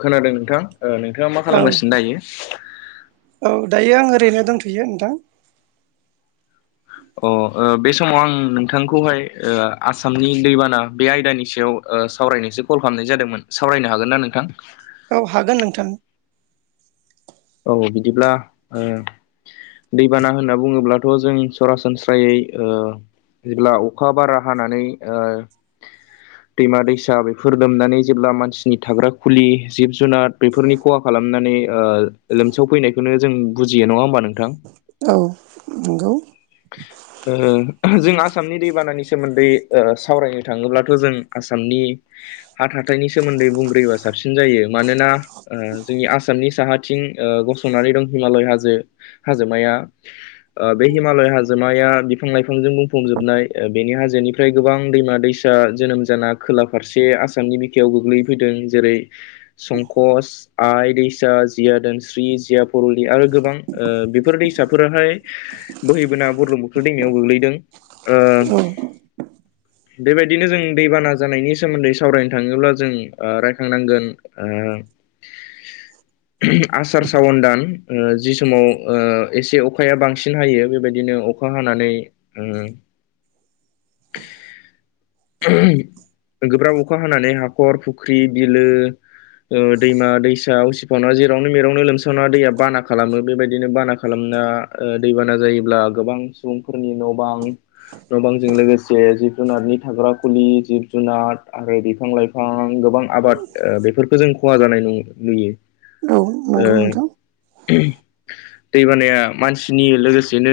खोनादों नोंथां ओ नोंथाङा मा औ खालामगासिनो दायो? औ दायो आं ओरैनो दंथ'यो नोंथां। अ ओ बे समाव आं नोंथांखौहाय ओ आसामनि दैबाना बे आयदानि सायाव ओ सावरायनोसो कल खालामनाय जादोंमोन सावरायनो हागोन ना नोंथां? औ हागोन नोंथां। औ बिदिब्ला ओ दैबाना होनना बुङोब्लाथ' जों सरासनस्रायै ओ जेब्ला अखा बारा हानानै ओ [inaudible] दैमा दैसा बेफोर लोमनानै जेब्ला मानसिनि थाग्रा खुलि जिब जुनार बेफोरनि खहा खालामनानै लोमसाव फैनायखौनो जों बुजियो नङा होमबा नोंथां। औ नंगौ। जों आसामनि दैबानानि सोमोन्दै सावरायनो थाङोब्लाथ' जों आसामनि हा हाथाइनि सोमोन्दै बुंग्रोयोबा साबसिन जायो मानोना जोंनि आसामनि साहाथिं गसंनानै दं हिमालय हाजो हाजोमाया ओ बे हि मालय हाजोमाया बिफां लाइफांजों बुंफुंजोबनाय बेनि हाजोनिफ्राय गोबां दैमा दैसा जोनोम जाना खोला फारसे आसामनि बिखायाव गोग्लैफैदों जेरै संकस आइ दैसा जिया दोनस्रि जिया फरलि आरो गोबां बेफोर दैसाफोराहाय बोहैबोना बुरलुंबुथुर दैमायाव गोग्लैदों ओ औ बेबायदिनो जों दैबाना जानायनि सोमोन्दै सावरायनो थाङोब्ला जों रायखांनांगोन ओ [unintelligible] आसार सावन दान जि समाव एसे अखाया बांसिन हायो। बेबायदिनो अखा हानानै ओ [unintelligible] गोब्राब अखा हानानै हाखर फुख्रि बिलो दैमा दैसा उसिफावना जेरावनो मेरावनो लोमसावना दैया बाना खालामो बेबायदिनो बाना खालामना दैबाना जायोब्ला गोबां सुबुंफोरनि न' बां न बांजों लोगोसे जिब जुनारनि थाग्रा खुलि जिब जुनार आरो बिफां लाइ फां गोबां आबाद बेफोरखौ जों खहा जानाय नु नुयो। औ ओ नंगौ नोंथां दैबानाया मानसिनि लोगोसे बिदिनो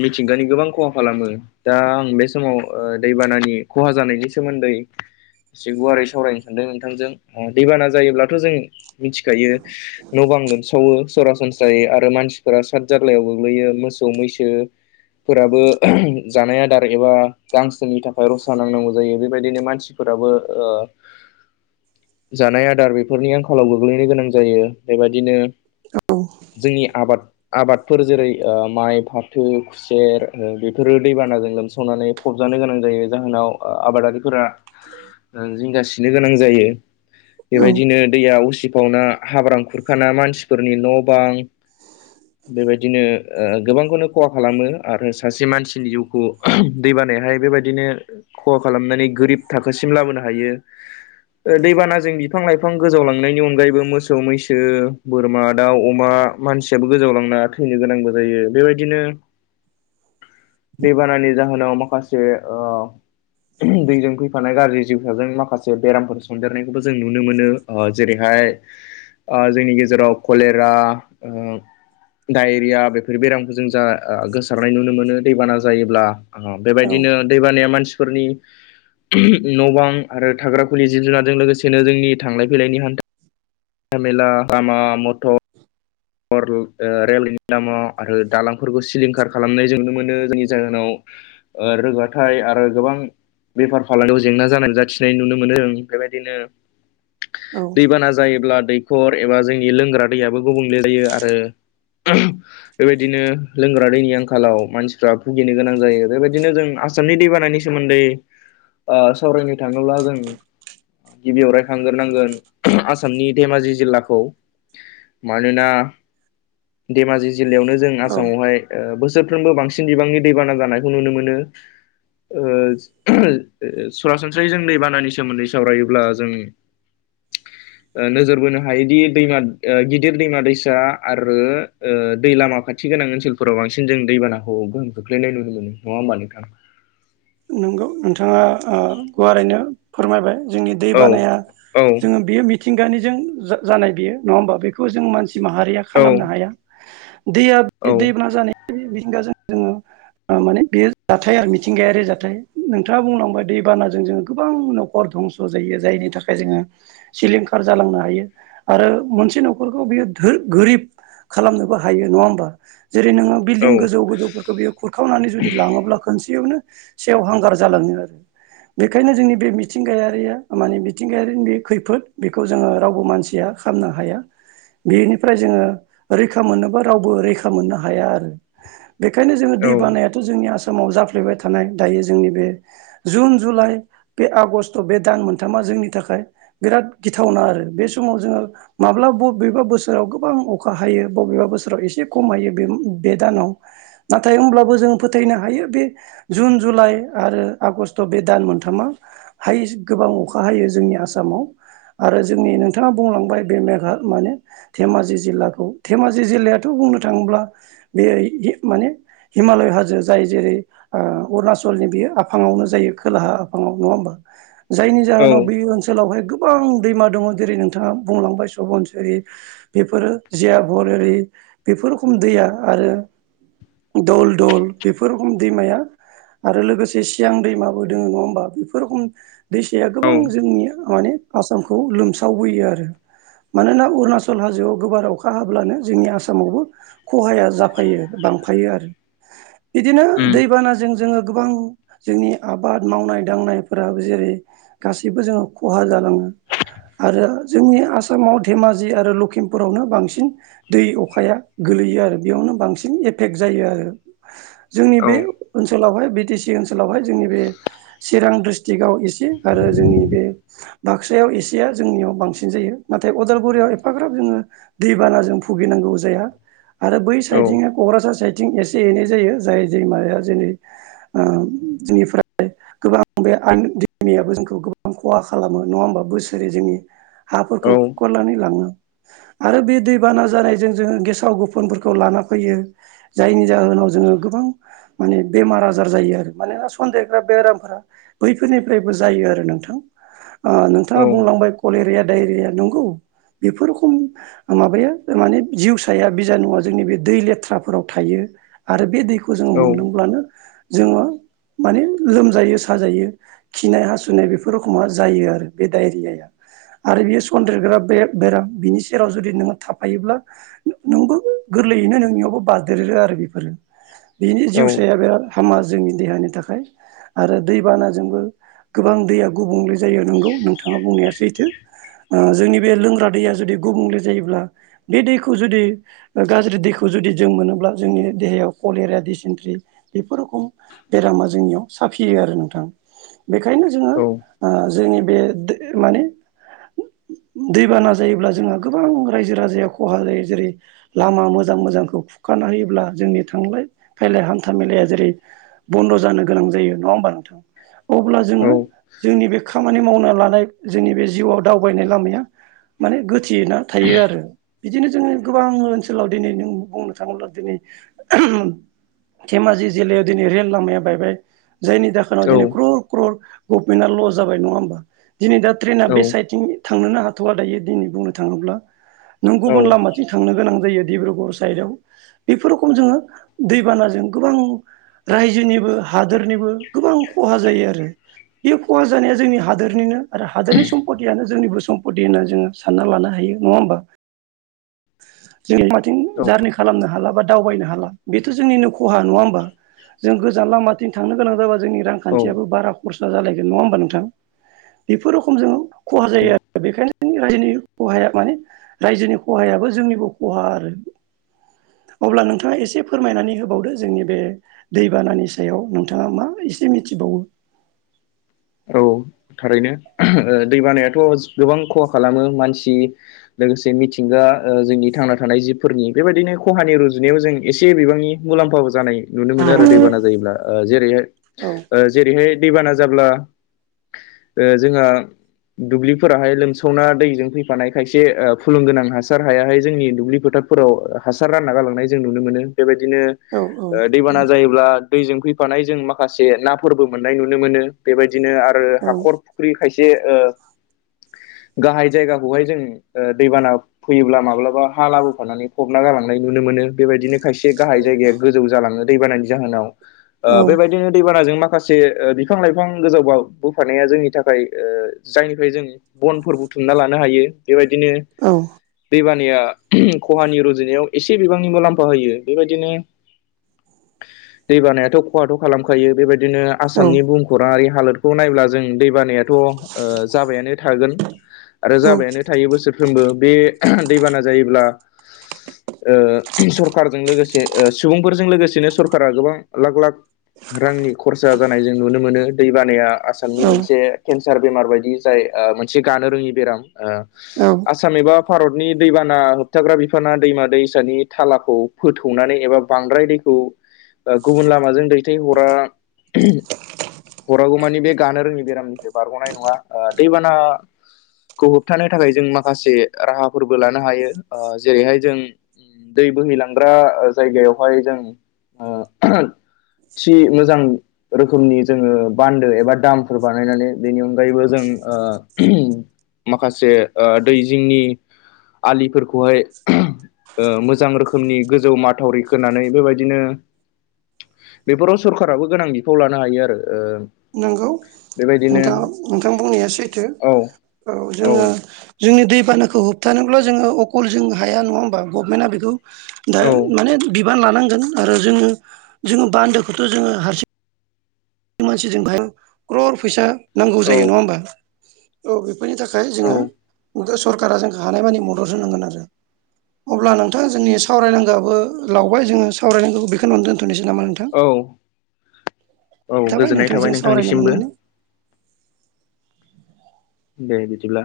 मिथिंगानि गोबां खहा खालामो। दा आं बे समाव दैबानानि खहा जानायनि सोमोन्दै एसे गुवारै सावरायनो सानदों नोंथांजों दैबाना जायोब्लाथ' जों मिथिखायो न' बां लोमसावो सरासनस्रायै आरो मानसिफोरा सादजारलायाव गो गोलैयो मोसौ मैसो फोराबो जानाय आदार एबा गांसोनि थाखाय रसा नांनांगौ जायो बेबायदिनो मानसि फोराबो [unintelligible] जानाय आदार बेफोरनि आंखालाव गोग्लैनो गोनां जायो बेबायदिनो औ जोंनि आबाद आबादफोर जेरै माइ फाथो सेर बेफोरो दैबानाजों लोमसावनानै फबजानो गोनां जायो जाहोनाव आबादारिफोरा जिंगासिनो गोनां जायो औ बेबायदिनो दैया उसिफावना हाब्रां खुरखाना मानसिफोरनि न' बां बेबायदिनो ओ गोबांखौनो खहा खालामो आरो सासे मानसिनि जिउखौ दैबानायाहाय बेबायदिनो खहा खालामनानै गोरिब थाखोसिम लाबोनो हायो। दैबानाजों बिफां लाइफां गोजावलांनायनि अनगायैबो मोसौ मैसो बोरमा दाउ अमा मानसियाबो गोजावलांना थैनो गोनांबो जायो बेबायदिनो दैबानानि जाहोनाव माखासे ओ दैजों फैफानाय गाज्रि जिउसाजों माखासे बेरामफोर सनदेरनायखौबो जों नुनो मोनो ओ जेरैहाय ओ जोंनि गेजेराव कलेरा ओ डायरिया बेफ बेफोर बेरामखौ जों जा गोसारनाय नुनो मोनो दैबाना जायोब्ला औ बेबायदिनो दैबानाया मानसिफोरनि न' बां आरो थाग्रा खुलि जिब जुनारजों लोगोसेनो जोंनि थांलाय फैलायनि हान्था था मेला लामा मथ' थर ओ रेलनि लामा आरो दालांफोरखौ सिलिंखार खालामनाय जों नुनो मोनो जोंनि जाहोनाव ओ रोगाथाइ आरो गोबां बेफार फालांगियाव जेंना जानाय नुजाथिनाय नुनो मोनो ओं बेबायदिनो औ दैबाना जायोब्ला दैखर एबा जोंनि लोंग्रा दैयाबो गुबुंले जायो आरो [inaudible] बेबायदिनो लोंग्रा दैनि आंखालाव मानसिफ्रा भुगिनो गोनां जायो बेबायदिनो जों आस सामनि दैबानानि सोमोन्दै ओ सावरायनो थाङोब्ला जों गिबियाव रायखांगोरनांगोन आसामनि धेमाजि जिल्लाखौ। मानोना धेमाजि जिल्लायावनो जों औ आसामावहाय ओ बोसोरफ्रोमबो बांसिन बिबांनि दैबाना जानायखौ नुनो मोनो। ओ सरासनस्रायै जों दै बानानि सोमोन्दै सावरायोब्ला जों [unintelligible] ओ नोजोर बोनो हायोदि दैमा ओ गिद दिर दैमा दैसा आरो ओ दै लामा खाथि गोनां ओनसोलफोराव बांसिन जों दैबानाखौ गोहोम खोख्लैनाय नुनो मोनो नङा होमबा नोंथां? नंगौ नोंथाङा आ गुवारैनो फोरमायबाय जोंनि दै औ बानाया औ जोङो बेयो मिथिंगानिजों जा-जानाय बेयो नङा होमबा बेखौ जों मानसि माहारिया औ खालामनो हाया। दैया औ दैबाना जानाय मिथिंगाजों जोङो माने बेयो जाथाय आरो मिथिंगायारि जाथ थाय नोंथांङा बुंलांबाय दै बानाजों जोङो गोबां न'खर धंस' जायो जायनि थाखाय जोङो सिलिंखार जालांनो हायो आरो मोनसे न'खरखौ बेयो थो गोरिब खालामनोबो हायो नङा होमबा जेरै नोङो औ बिल्दिं गोजौ गोजौफोरखौ बेयो खुरखावनानै जुदि लाङोब्ला खनसेयावनो सेव हांगार जालांङो आरो। बेखायनो जोंनि बे मिथिंगायारिया माने मिथिंगायारिनि बे खैफोद बेखौ जोङो रावबो मानसिया खालनो हाया। बेनिफ्राय जोङो रैखा मोननोबा रावबो रैखा मोननो हाया आरो। बेखायनो जोङो दै औ बानायाथ' जोंनि आसामाव जाफ्लेबाय थानाय दायो जोंनि बे जुन जुलाइ बे आगष्ट बे दान मोनथामा जोंनि थाखाय बिराद गिथावना आरो बे समाव जोङो माब्ला बबेबा बोसोराव गोबां अखा हायो बबेबा बोसोराव एसे खम हायो बे बे दानाव। नाथाय होमब्लाबो जों फोथायनो हायो बे जुन जुलाइ आरो आगष्ट बे दान मोनथामा हायेस गोबां अखा हायो जोंनि आसामाव। आरो जोंनि नोंथांङा बुंलांबाय बे मेघा माने धेमाजि जिल्लाखौ धेमाजि जिल्लायाथ' बुंनो थाङोब्ला बे ओयै ए माने हिमालय हाजो जाय जेरै ओ अरुणाचलनि बेयो आफाङावनो जायो खोलाहा आफाङाव नङा होमबा? जायनि औ जाहोनाव बे ओनसोलावहाय गोबां दैमा दङ जेरै नोंथाङा बुंलांबाय सबनसेरि बेफोरो जियाभर'रि बेफोर रखम दैया आरो दल दल बेफोर रखम दैमाया आरो लोगोसे सियां दैमाबो दोङ नङा होमबा बेफोर रखम दैसाया औ गोबां जोंनि माने आसामखौ लोमसावबोयो आरो। मानोना अरुणाचल हाजोआव गोबार अखा हाब्लानो जोंनि आसामावबो खहाया जाफायो बांफायो आरो इदिनो उम दैबाना जों जोंङो गोबां जोंनि आबाद मावनाय दांनायफोराबो जेरै गासिबो जोङो खहा जालांङो। आरो जोंनि आसामाव धेमाजि आरो लखिमपुरावनो बांसिन दै अखाया गोलैयो आरो बेयावनो बांसिन एफेक्ट जायो आरो जोंनि औ बे ओनसोलावहाय बि टि सि ओनसोलावहाय जोंनि बे चिरां डिस्ट्रिक्टआव एसे आरो जोंनि बे बाक्सायाव एसेया जोंनियाव बांसिन जायो नाथाय अदालगुरियाव एफाग्राब जोंङो दैबानाजों भुगिनांगौ जाया। आरो बै औ साइडथिंनो क'क्राझार साइडथिं एसे एनै जायो जाय दैमाया जेरै आ जोंनिफाय गोबां बे आ दैमायाबो जोंखौ गोबां खहा खालामो नंङा होमबा बोसोरै जोंनि औ हाफोरखौ खुगारनानै लांङो आरो बे दैबाना जानायजों जोंङो गेसाव गुफोनफोरखौ लाना फैयो जायनि जाहोनाव जोंङो गोबां माने बेमार आजार जायो आरो मानोना सनन्देग्रा बेरामफोरा बैफोरनिफ्रायबो जायो आरो नोंथां ओ नोंथांङा औ बुंलांबाय कलेरिया दायरिया नंगौ बेफोरखम माबाया माने जिउसाया बिजानु जोंनि बे दै लेथ्राफोराव थायो आरो बे दैखौ फोर जोंङो औ मोनलोंब्लानो जोंङो माने लोमजायो साजायो। खिनाय हासुनाय बेफोर रखोमा जायो आरो बे दडायरियाया आरो बेयो सन्देरग्रा बेराम बिनि सेराव जुदि नोंङो थाफायोब्ला नोंबो गोरलैयैनो नोंनियावबो बारदेरो आरो बेफोरो बिनि औ जिउ बे हामा जोंनि देहानि थाखाय आरो दैबानाजोंबो गोबां दैया गुबुंले जायो नंगौ नोंथाङा बुंनाया सैथो ओ जोंनि बे लोंग्रा दैया जुदि गुबुंले जायोब्ला बे दैखौ जुदि गाज्रि दैखौ जुदि जों मोनोब्ला जोंनि देहायाव कलेरिया दिसिन्ट्रि बेफोर रोखम बेरामा जोंनियाव साफियो आरो नोंथां बेनिखायनो जों औ। आ जोंनि बे माने दैबाना जायोब्ला जोंहा गोबां रायजो राजाया खहा जायो जेरै लामा मोजां मोजांखौ खुरखानो होायोब्ला जोंनि थांलाय फैलाय हांखो हान्था मेलाया जेरै बन्द' जानो गोनां जायो नङा होमबा नोंथां अब्ला जोङो जोंनि बे खामानि मावना लानाय जोंनि बे जिउआव दावबायनाय लामाया माने गोथेया थायो आरो बिदिनो जोङो गोबां ओनसोलाव दिनै नों बुंनो थाङोब्ला दिनै धेमाजि जिल्लायाव दिनै रेल लामाया बायबाय जायनि जाहोनाव दिनै क्रर क्रर गभमेन्टआ लस जाबाय नङा होमबा दिनै दा ट्रेना बे साइथिं थांनोनो हाथ'वा दायो दिनै बुंनो थाङोब्ला नों औ गुबुन लामा थांनो गोनां जायो डिब्रुगङ साइदाव बेफोर रोखोम दैबानाजों गोबां रायजोनिबो हादोरनिबो गोबां खहा जायो आरो बे खहा जानाया जोंनि हादोरनिनो आरो हादोरनि सम्पतियानो जोंनिबो सम्पति होनना जोङो सानना लानो हायो नङा होमबा? जों मथिं जारनि खालामनो हाला बा दावबायनो हाला बेथ' जोंनि खहा नङा होमबा? जों गोजान लामाथिं थांनो गोनां जाबा जोंनि औ रांखान्थियाबो बारा खरसा जालायगोन नङा होमबा नोंथां? बेफोर रोखोम जों खहा जायो औ आरो बेखायनो जोंनि रायजोनि खहाया माने रायजोनि खहायाबो जोंनिबो खहा आरो अब्ला नोंथाङा एसे फोरमायनानै होबावदो जोंनि बे दैबानानि सायाव नोंथाङा मा एसे मिथिबावो? औ थारैनो दै बानायाथ' गोबां खहा खालामो मानसि लोगोसे मिथिंगा ओ जोंनि थांना थानाय जिबफोरनि बेबायदिनो खहानि रुजुनायाव जों एसे बिबांनि मुलाम्फाबो जानाय नुनो मोनो आरो दैबाना जायोब्ला ओ जेरैहाय औ जेरैहाय दैबाना जाब्ला ओ जोंहा दुब्लिफोराहाय लोमसावना दैजों फैफानाय खायसे ओ फुलुं गोनां हासार हायाहाय जोंनि दुब्लि फोथार फोराव हासार रानना गालांनाय जों नुनो मोनो बेबायदिनो औ औ ओ दैबाना नंगौ जायोब्ला दैजों फैफानाय जों माखासे नाफोरबो मोननाय नुनो मोनो बेबायदि दिनो आरो औ हाखर फुख्रि खायसे ओ गाहाय जायगाखौहाय ओ जों ओ दैबाना फैयोब्ला माब्लाबा हा लाबोफानानै फबना गालांनाय नुनो मोनो बेबायदिनो खायसे गाहाय जायगाया गोजौ जाालाङो दैबानानि जाहोनाव ओ औ बेबायदिनो दैबानाजों माखा खासे ओ बिफां लाइफां गोजावबाव बोफानाया जोंनि थाखाय ओ जायनिफ्राय जों बनफोर बुथुमना लानो हायो बेबायदिनो औ। दैबानाया खहानि रुजुनायाव एसे बिबांनिबो मुलाम्फा होयो बेबायदिनो [inaudible] दैबानायाथ' खहाथ' खालामखायो बेबायदिनो औ आसामनि भुमखौराङारि हालोदखौ नायब्ला जों दै बानाया थ' ओ जाबायानो थागोन आरो औ जाबायानो थायो बोसोरफ्रोमबो बे दैबाना जायोब्ला ओ सरखारजों लोगोसे ओ सुबुंफोरजों लोगोसेनो सरखारा गोबां लाख लाख रांनि खरसा जानाय जों नुनो मोनो दै बानाया आसामनि औ मोनसे केन्सार बेमार बायदि जाय ओ मोनसे गानो रोङि बेराम ओ औ आसाम एबा भारतनि दैबाना होबथाग्रा बिफाना दैमा दैसानि थालाखौ फोथौनानै एबा बांद्राय दै ओ गुबुन लामाजों दैथाय हरा हरागौ मानि बे गानो रोङि बेरामनिफ्राय बारग'नाय नङा ओ दैबाना खौ होबथानो थाखाय जों माखासे राहाफोरबो लानो हायो ओ जेरैहाय जों दै बोहैलांग्रा ओ जायगायावहाय जों ओ थि मोजां रोखोमनि जोङो बान्दो एबा दामफोर बानायनानै बेनि अनगायैबो जों ओ माखासे ओ दै जिंनि आलिफोरखौहाय ओ मोजां रोखोमनि गोजौ माथावरि खोनानै बेबायदिनो बेफोराव सरखाराबो गोनां बिफाव लानो हायो आरो ओ नंगौ बेबायदिनो नोंथाङा नोंथां बुंनाया सैथो औ औ जोङो जोंनि दैबानाखौ होबथानोब्ला जोङो अकल जों हाया नङा होमबा गभनमेन्टआ बेखौ दा माने बिबान लानांगोन आरो जोङो जोङो बान्दोखौथ' जोङो हारसिं मानसिजों हाया ख्रर फैसा नांगौ औ जायो नङा होमबा? औ बेफोरनि थाखाय जोङो औ [unintelligible] सरकारा जोंखो हानाय मानि मदद होनांगोन आरो। अब्ला नोंथां जोंनि सावरायनांगौआबो लावबाय जोङो सावरायनांगौ बेखोनियावनो दोनथ'नोसै नामा नोंथां? औ औ गोजोननाय थाबाय नोंथांजों सावरायनो नोंथांनिसिमबो। मोननानै दे बिदिब्ला।